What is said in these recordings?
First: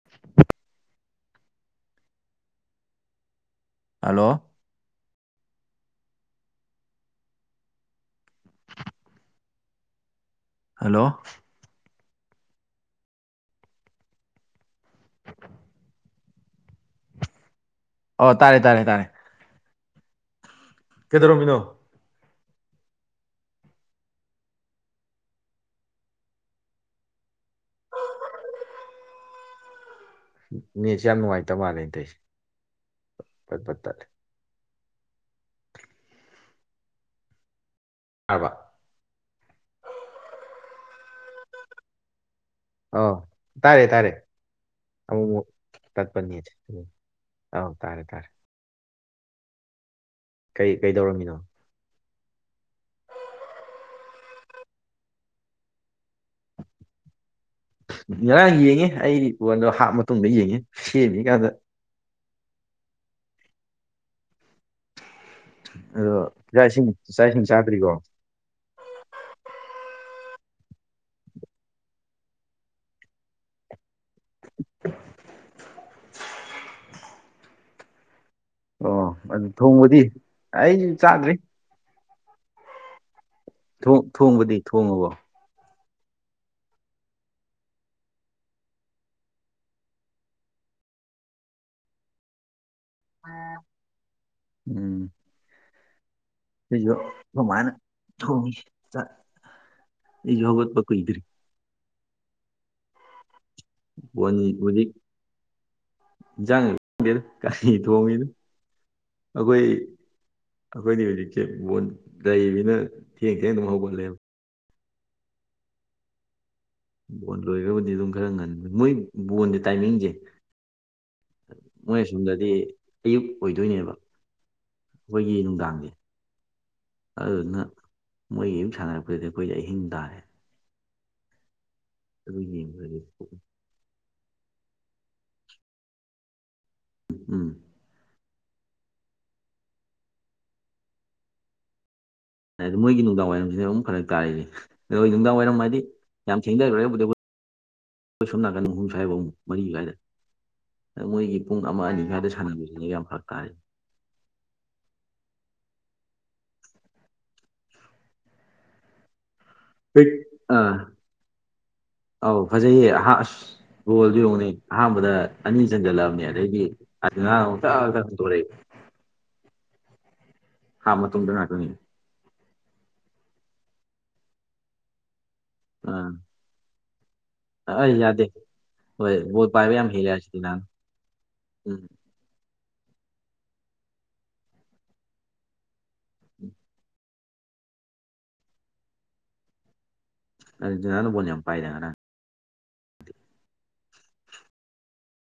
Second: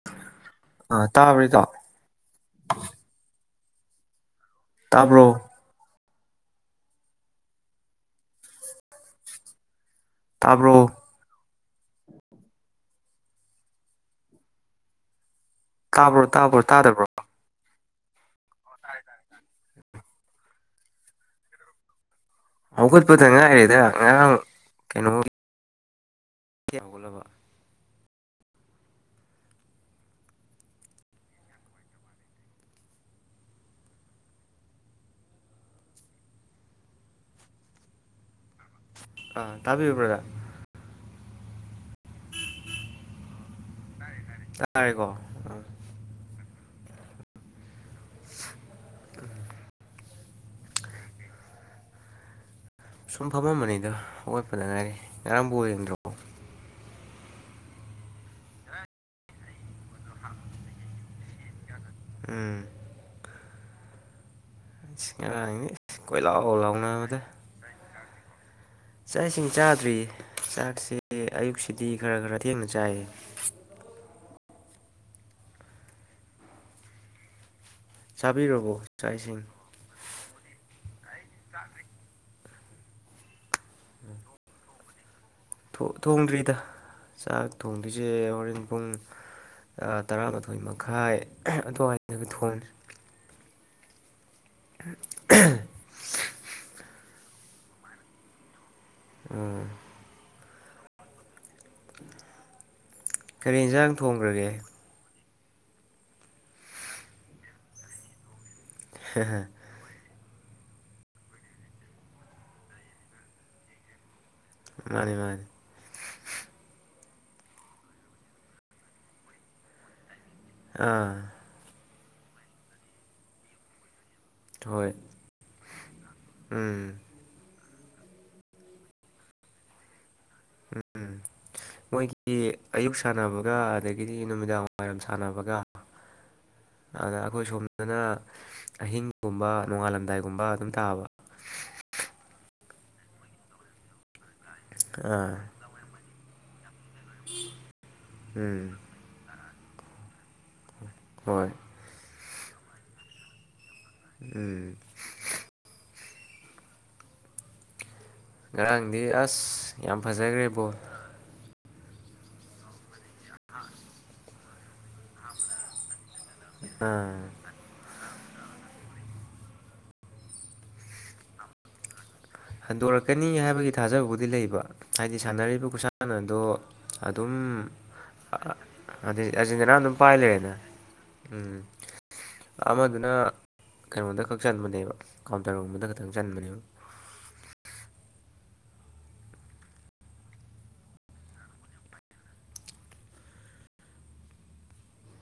[inaudible] ꯑ ꯇꯥꯔꯕꯣ ꯢꯇꯥꯎ ꯍꯜꯂꯣ ꯇꯥꯕ꯭ꯔꯣ ꯇꯥꯕꯔꯣ ꯍꯜꯂꯣ ꯇꯥꯕ꯭ꯔꯣ ꯇꯥ꯭ꯕꯔꯣ ꯇꯥꯗꯕ꯭ꯔꯣ ꯑꯣ ꯇꯥꯔꯦ ꯇꯥꯔ ꯇꯥꯔꯦ ꯀꯩꯗꯧꯔꯝꯃꯤꯅꯣ ꯍꯧꯒꯠꯄꯗ ꯉꯥꯏꯔꯦꯗ ꯉꯔꯥꯡ ꯀꯩꯅꯣ ꯀ ꯌꯥꯝꯒꯨꯠꯂꯕ [inaudible] ꯅꯦꯠꯁꯦ ꯌꯥꯝ ꯅꯨꯡꯉꯥꯏꯇꯕ ꯃꯥꯜꯂꯦ ꯑꯇꯩꯁꯦ ꯐꯠ ꯐꯠ ꯇꯠꯂꯦ ꯇꯥꯔꯕꯥ ꯑꯥ ꯇꯥꯕꯤꯕ꯭ꯔꯥ ꯕꯥꯔꯗꯥꯔ ꯑ ꯇꯥꯔꯦ ꯇꯥꯔꯦ ꯇꯥꯔꯦꯀꯣ ꯑꯃꯃꯨꯛ ꯑꯥ ꯇꯠꯄꯅꯤ ꯑꯥꯎ ꯇꯥꯔꯦ ꯇꯥꯔꯦ ꯎ [unintelligible] ꯀꯩ ꯀꯩꯗꯧꯔꯝꯃꯤꯅꯣ ꯁꯨꯝ ꯐꯝꯃꯝꯕꯅꯤꯗ ꯍꯧꯒꯠꯄꯗ ꯉꯥꯏꯔꯤ ꯉꯔꯥꯡ ꯕꯣꯜ ꯌꯦꯡꯗ꯭ꯔꯥꯕꯣ ꯉꯔꯥꯡ ꯌꯦꯡꯉꯤ ꯑꯩꯗꯤ ꯄꯣꯟꯗꯣ ꯍꯥꯞꯄ ꯃꯇꯨꯡꯗ ꯌꯦꯡꯉꯤ ꯁꯦꯝꯃꯤ ꯀꯥꯟꯗ ꯎꯝ ꯁꯤ ꯉꯔꯥꯡꯗꯤ ꯀꯣꯏ ꯂꯥꯎ ꯂꯥꯎꯅꯕꯗ ꯆꯥꯗ꯭ꯔꯤꯒꯣ ꯆꯥꯛ ꯏꯁꯤꯡ ꯆꯥꯗ꯭ꯔꯤ ꯆꯥꯛꯁꯦ ꯑꯌꯨꯛꯁꯤꯗꯤ ꯈꯔ ꯈꯔ ꯊꯦꯡꯅ ꯆꯥꯏꯌꯦ [inaudible] ꯆꯕꯤꯔꯕꯣ ꯑꯣ ꯑꯗꯨ ꯊꯣꯡꯕꯗꯤ ꯑꯩꯁꯨ ꯆꯥꯗ꯭ꯔꯤ ꯆꯗꯔꯤ ꯊꯣꯡꯕꯗꯤ ꯊꯣꯡꯉꯕꯣ ꯊꯣꯡꯗ꯭ꯔꯤꯗ ꯆꯥꯛ ꯊꯣꯡꯗꯣꯏꯁꯦ ꯍꯣꯔꯦꯟ ꯄꯨꯡ ꯇꯔꯥꯃꯥꯊꯣꯏ ꯃꯈꯥꯏ ꯑꯗꯨꯋꯥꯏꯗꯒ ꯊꯣꯡꯅꯤ ꯑ [inaudible] ꯁꯤꯁꯨ ꯑꯗꯨꯃꯥꯏꯅ ꯊꯣꯡꯉ [inaudible] ꯎꯝ ꯏ ꯍꯒꯠꯕ ꯀꯣꯏꯗ꯭ꯔꯤ ꯀꯔꯤ ꯏꯟꯁꯥꯡ ꯕꯣꯟ ꯍꯧꯖꯤꯛ ꯏꯟꯁꯥꯡ ꯈꯪꯗꯦꯗ ꯀꯔꯤ ꯊꯣꯡꯉꯤꯅ ꯑꯩꯈꯣꯏ ꯑꯩꯈꯣꯏꯗꯤ ꯍꯧꯖꯤꯛꯁꯦ ꯕ ꯂꯩꯕꯅ ꯊꯦꯡ ꯊꯦꯡ ꯑꯗꯨꯝ ꯍꯧꯒꯠꯂꯦꯕ ꯃꯥꯅꯤ ꯃꯥꯅꯤ ꯕꯣꯟ ꯂꯣꯏꯔꯕꯨꯗꯤ ꯑꯗꯨꯝ ꯈꯔ ꯉꯟꯕ ꯃꯣꯏ ꯕꯣꯟꯁꯦ ꯇꯥꯏꯃꯤꯡꯁꯦ ꯑꯥ ꯃꯣꯏ ꯑꯁꯣꯝꯗꯗꯤ ꯑꯌꯨꯛ ꯑꯣꯏꯗꯣꯏꯅꯦꯕ ꯍꯣꯏ ꯑꯩꯈꯣꯏꯒꯤ ꯅꯨꯡꯗꯥꯡꯁꯦ ꯎꯝ ꯑꯗꯨꯗꯨꯅ ꯃꯣꯏꯒꯤ ꯌꯨꯝ ꯁꯥꯟꯅꯔꯛꯄꯗꯨꯗꯤ ꯑꯩꯈꯣꯏꯁ ꯑꯍꯤꯡ ꯇꯥꯔꯦ ꯎꯝ ꯃꯣꯏꯒꯤ ꯑꯗꯨ ꯑꯌꯨꯛ ꯌꯦꯡꯕꯗꯗꯤ ꯁꯥꯟꯅꯕꯒ ꯑꯗꯒꯤ ꯒꯤꯗꯤ ꯅꯨꯃꯤꯗꯥꯡ ꯋꯥꯏꯔꯝ ꯁꯥꯟꯅꯕꯒ ꯑꯗ ꯎꯝ ꯑꯩꯈꯣꯏ ꯁꯣꯝꯗ ꯑꯗꯨꯅ ꯑꯍꯤꯡꯒꯨꯝꯕ ꯅꯣꯡꯉꯥꯜꯂꯝꯗꯥꯏꯒꯨꯝꯕ ꯑꯗꯨꯝ ꯇꯥꯕ ꯍꯥꯏꯗꯤ ꯃꯣꯏꯒꯤ ꯅꯨꯡꯗꯥꯡ ꯋꯥꯏꯔꯝꯁꯤꯅ ꯑꯃꯛ ꯐꯔꯛ ꯇꯥꯔꯏꯅꯦ ꯑ ꯑꯥ ꯅꯨꯡꯗꯥꯡ ꯋꯥꯏꯔꯝ ꯍꯥꯏꯗꯤ ꯌꯥꯝ ꯊꯦꯡꯅꯔꯛꯕꯨꯗꯤ ꯑꯩꯈꯣꯏ ꯁꯣꯝ ꯅꯥꯀꯟꯗ ꯎꯝ ꯍꯨꯝ ꯁ ꯍꯥꯏꯐꯧ ꯃꯔꯤ ꯀꯥꯏꯔꯦ ꯃꯣꯏꯒꯤ ꯍꯣꯏ ꯄꯨꯡ ꯑꯃ ꯑꯅꯤ ꯈꯏꯗ ꯁꯥꯟꯅꯕꯅꯕꯁꯤꯅ ꯌꯥꯝ ꯐꯔꯛ ꯇꯥꯔꯦ ꯎꯝ ꯉꯔꯥꯡꯗꯤ ꯑꯁ ꯌꯥꯝ ꯐꯖꯈ꯭ꯔꯦꯕꯣ ꯑꯥ ꯑꯧ ꯐꯖꯩꯌꯦ ꯑ ꯑꯁ ꯒꯣꯜꯗꯨ ꯌꯦꯡꯅꯦ ꯑꯍꯥꯟꯕꯗ ꯑꯅꯤ ꯆꯟꯖꯜꯂꯛꯑꯕꯅꯦ ꯑꯗꯤ ꯑꯥ ꯑꯗꯨ ꯑꯗꯨ ꯇꯧꯔꯦ ꯍꯥꯞ ꯃꯇꯨꯡꯗ ꯉꯥꯛꯇꯪ ꯍꯟꯗꯣꯔꯛꯀꯅꯤ ꯍꯥꯏꯕꯒꯤ ꯊꯥꯖꯕꯕꯨꯗꯤ ꯂꯩꯕ ꯍꯥꯏꯗꯤ ꯁꯥꯟꯅꯔꯤꯕ ꯑꯥ ꯈꯨꯁꯥꯟꯅ ꯑꯗꯣ ꯑꯗꯨꯝ ꯑꯩ ꯌꯥꯗꯦ ꯍꯣꯏ ꯕꯣꯜ ꯄꯥꯏꯕ ꯑꯔꯖꯦꯟꯇꯤꯅꯥꯅ ꯌꯥꯝ ꯑꯗꯨꯝ ꯍꯦꯜꯂꯦ ꯄꯥꯏ ꯂꯩꯔꯦꯅ ꯑꯥꯔꯖꯦꯟꯇꯤꯅꯥꯅ ꯎꯝ ꯑꯃꯗꯨꯅ ꯀꯩꯅꯣꯗ ꯈꯛ ꯆꯟꯕꯅꯦꯕ ꯀꯥꯎꯟꯇꯔꯒꯨꯝꯕꯗ ꯈꯛꯇꯪ ꯆꯟꯕꯅꯦꯕ ꯑꯥꯔꯖꯦꯟꯇꯤꯅꯥꯅ ꯕꯣꯜ ꯌꯥꯝ ꯄꯥꯏꯗ ꯉꯔꯥꯡ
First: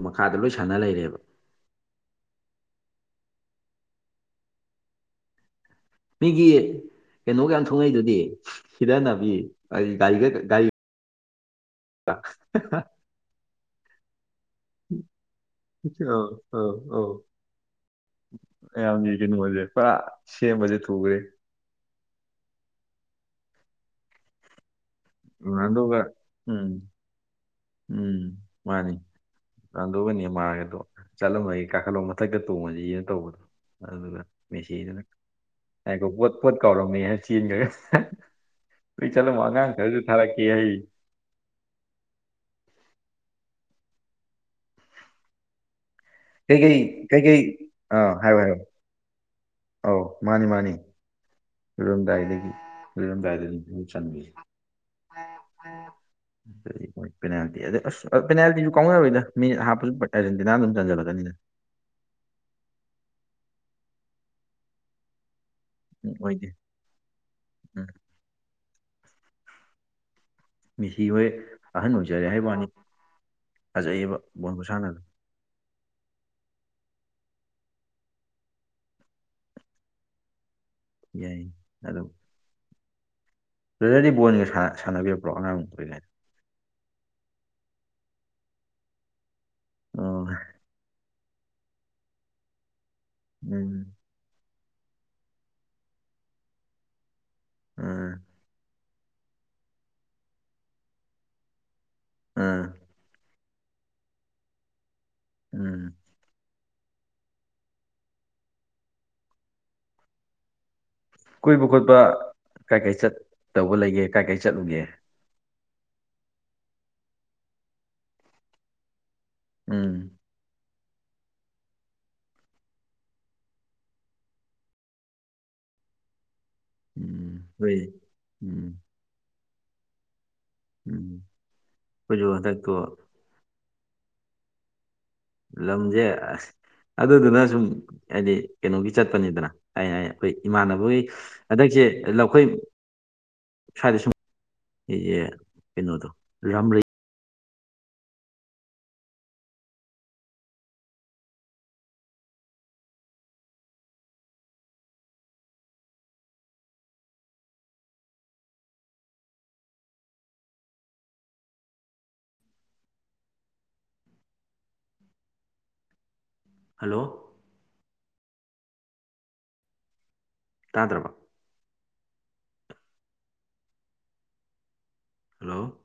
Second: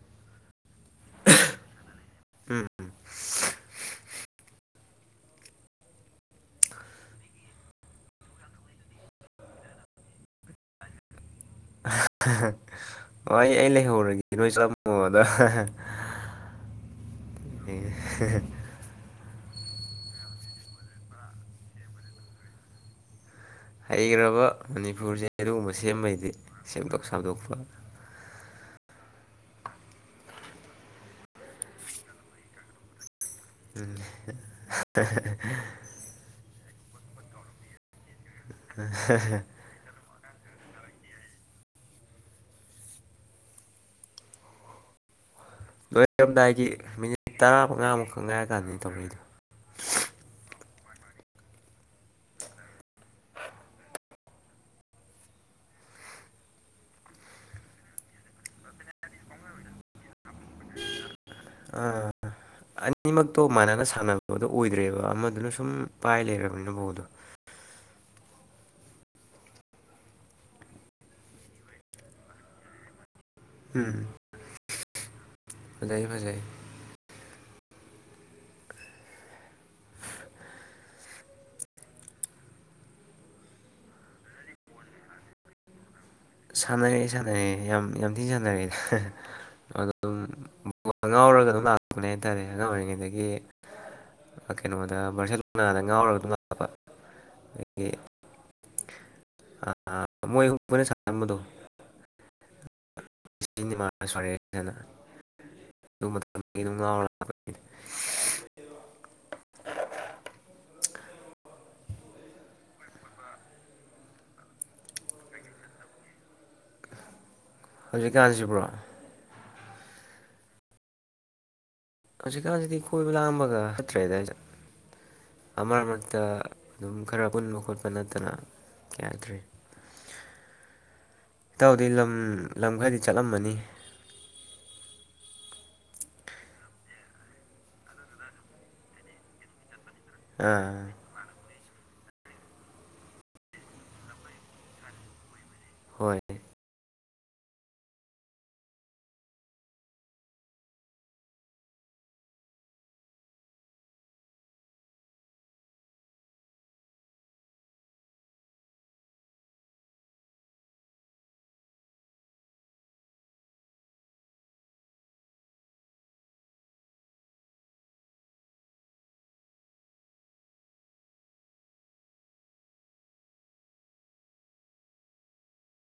ꯃꯈꯥꯗ ꯂꯣꯏ ꯁꯥꯟꯅ ꯂꯩꯔꯦꯕ ꯎꯝ ꯃꯤꯒꯤ ꯀꯩꯅꯣꯒ ꯌꯥꯝ ꯊꯨꯡꯉꯛꯏꯗꯨꯗꯤ ꯁꯤꯗꯅꯕꯤ ꯑꯩ ꯒꯥꯔꯤꯒ ꯒꯥꯔꯤ [inaudible] ꯍꯣ ꯑꯩ ꯂꯩꯍꯧꯔꯒꯦ ꯅꯣꯏ ꯆ ꯑꯧ ꯑꯧ ꯑꯧ [unintelligible] ꯃꯌꯥꯝꯒꯤ ꯀꯩꯅꯣꯁꯦ ꯄꯨꯔꯥ ꯁꯦꯝꯕꯁꯦ ꯊꯨꯈ꯭ꯔꯦ ꯍꯩꯈ꯭ꯔꯕ ꯃꯅꯤꯄꯨꯔꯁꯦ ꯑꯗꯨꯒꯨꯝꯕ ꯔꯣꯅꯥꯜꯗꯣꯒ ꯁꯦꯝꯕꯩꯗꯤ ꯎꯝ ꯁꯦꯝꯗꯣꯛ ꯁꯥꯗꯣꯛꯄ ꯎꯝ ꯃꯥꯅꯤ ꯔꯣꯅꯥꯜꯗꯣꯒ ꯅꯦꯃꯥꯔꯒꯗꯣ ꯆꯠꯂꯝꯃꯒꯦ ꯀꯥꯈꯠꯂꯣ ꯃꯊꯛꯇ ꯇꯣꯡꯉꯁꯤꯅ ꯇꯧꯕꯗꯣ ꯎꯝ ꯑꯗꯨꯗ ꯃꯦꯁꯤꯅ ꯍꯥꯏꯀꯣ ꯄꯣꯠ ꯄꯣꯠ ꯀꯥꯎꯔꯝꯃꯦ ꯍꯥꯏꯔ ꯆꯦꯟꯈ꯭ꯔꯒ ꯂꯣꯏ ꯆꯠꯂꯝꯃꯣ ꯑꯉꯥꯡ ꯈꯔꯁꯨ ꯊꯥꯔꯛꯀꯦ ꯍꯥꯏꯔꯤ ꯂꯣꯏꯔꯝꯗꯥꯏꯒꯤ ꯀꯩꯀꯩ ꯃꯤꯅꯤꯠ ꯀꯩꯀꯩ ꯑꯥ ꯇꯔꯥꯃꯉꯥꯃꯨꯛꯈꯛ ꯍꯥꯏꯌꯣ ꯍꯥꯏꯌꯣ ꯉꯥꯏꯔꯀꯥꯟꯗꯅꯤ ꯇꯧꯔꯛꯏꯗꯣ ꯑꯧ ꯃꯥꯅꯤ ꯃꯥꯅꯤ [inaudible] [unintelligible] ꯄꯦꯅꯥꯜꯇꯤꯗꯤ ꯑꯁ ꯄꯦꯅꯥꯜꯇꯤꯁꯨ ꯀꯥꯎꯅꯔꯣꯏꯗ ꯃꯤꯅꯤꯠ ꯍꯥꯞꯄꯁꯨ ꯑꯔꯖꯦꯟꯇꯤꯅꯥꯅ ꯑꯗꯨꯝ ꯆꯟꯖꯜꯂꯛꯀꯅꯤꯅ ꯑꯅꯤꯃꯛꯇꯣ ꯃꯥꯟꯅꯅ ꯁꯥꯟꯅꯕꯗꯣ ꯑꯣꯏꯗ꯭ꯔꯦꯕ ꯑꯃꯗꯨꯅ ꯁꯨꯝ ꯎꯝ ꯄꯥꯏ ꯑꯣꯏꯗꯦ ꯂꯩꯔꯕꯅꯤꯅ ꯕꯣꯜꯗꯣ ꯎꯝ ꯃꯤꯁꯤ ꯍꯣꯏ ꯑꯍꯟ ꯑꯣꯏꯖꯔꯦ ꯍꯥꯏ ꯋꯥꯅꯤ ꯎꯝ ꯐꯖꯩꯌꯦꯕ ꯕꯣꯜ ꯈꯨꯁꯥꯟꯅ ꯐꯖꯩ ꯐꯖꯩ ꯌꯥꯏ ꯑꯗꯨꯝ ꯕ꯭ꯔꯥꯗꯔꯗꯤ ꯕꯣꯜꯒ ꯁꯥꯟꯅꯕꯤꯔꯛꯄ꯭ꯔꯣ ꯑꯉꯥꯡ ꯑꯣꯏꯔꯤꯉꯩꯗ ꯁꯥꯟꯅꯔꯛꯑꯦ ꯁꯥꯟꯅꯔꯛꯑꯦ ꯌꯥꯝ ꯌꯥꯝ ꯊꯤꯅ ꯁꯥꯟꯅꯔꯛꯑꯦꯗ ꯑꯗꯨꯝ ꯑꯣ ꯉꯥꯎꯔꯒ ꯑꯗꯨꯝ ꯂꯥꯛꯄꯅꯦ ꯍꯥꯏꯇꯥꯔꯦ ꯑꯉꯥꯡ ꯑꯣꯏꯔꯤꯉꯩꯗꯒꯤ ꯎꯝ ꯀꯩꯅꯣꯗ ꯕꯥꯔꯁꯦꯂꯣꯅꯥꯗ ꯉꯥꯎꯔꯒ ꯂꯥꯛꯄ ꯑꯗꯒꯤ ꯎꯝ [inaudible] ꯎꯝ [unintelligible] ꯎꯝ ꯑꯗꯨ ꯃꯇꯝ [unintelligible] ꯀꯣꯏꯕ ꯈꯣꯠꯄ ꯀꯥꯏ ꯀꯥꯏ ꯆꯠꯇꯧꯕ ꯂꯩꯒꯦ ꯀꯥꯏ ꯀꯥꯢ ꯆꯠꯂꯨꯒꯦ ꯍꯧꯖꯤꯛꯀꯥꯟꯁꯤꯕ꯭ꯔꯣ ꯎꯝ ꯍꯧꯖꯤꯛꯀꯥꯟꯖꯤꯗꯤ ꯀꯣꯏꯕ ꯂꯥꯡꯕꯒ ꯆꯠꯇ꯭ꯔꯦꯗ [unintelligible] ꯑ ꯃꯔꯛ ꯃꯔꯛꯇ ꯑꯗꯨꯝ ꯈꯔ ꯎꯝ ꯄꯨꯟꯕ ꯍꯣꯏ ꯈꯣꯠꯄ ꯅꯠꯇꯅ ꯎꯝ ꯌꯥꯗ꯭ꯔꯤ ꯎꯝ ꯏꯇꯥꯎꯗꯤ ꯂꯝ ꯑꯩꯈꯣꯏꯁꯨ ꯍꯟꯗꯛꯇꯣ ꯂꯝ ꯈꯔꯗꯤ ꯆꯠꯂꯝꯃꯅꯤ ꯂꯝꯖꯦ ꯑꯁ ꯑꯗꯨꯗꯨꯅ ꯁꯨꯝ ꯍꯥꯏꯗꯤ ꯀꯩꯅꯣꯒꯤ ꯆꯠꯄꯅꯤꯗꯅ ꯑꯩꯅ ꯍꯥꯏ [unintelligible] ꯑꯥ ꯏꯃꯥꯟꯅꯕꯒꯤ ꯍꯟꯗꯛꯁꯦ ꯂꯧꯈꯣꯏ ꯁ꯭ꯋꯥꯏꯗ ꯁꯨꯝ ꯑ [unintelligible] ꯀꯩꯅꯣꯗꯣ ꯍꯣꯏ ꯔꯝꯔꯤ ꯍꯜꯂꯣ ꯇꯥꯗ꯭ꯔꯕ ꯍꯜꯂꯣ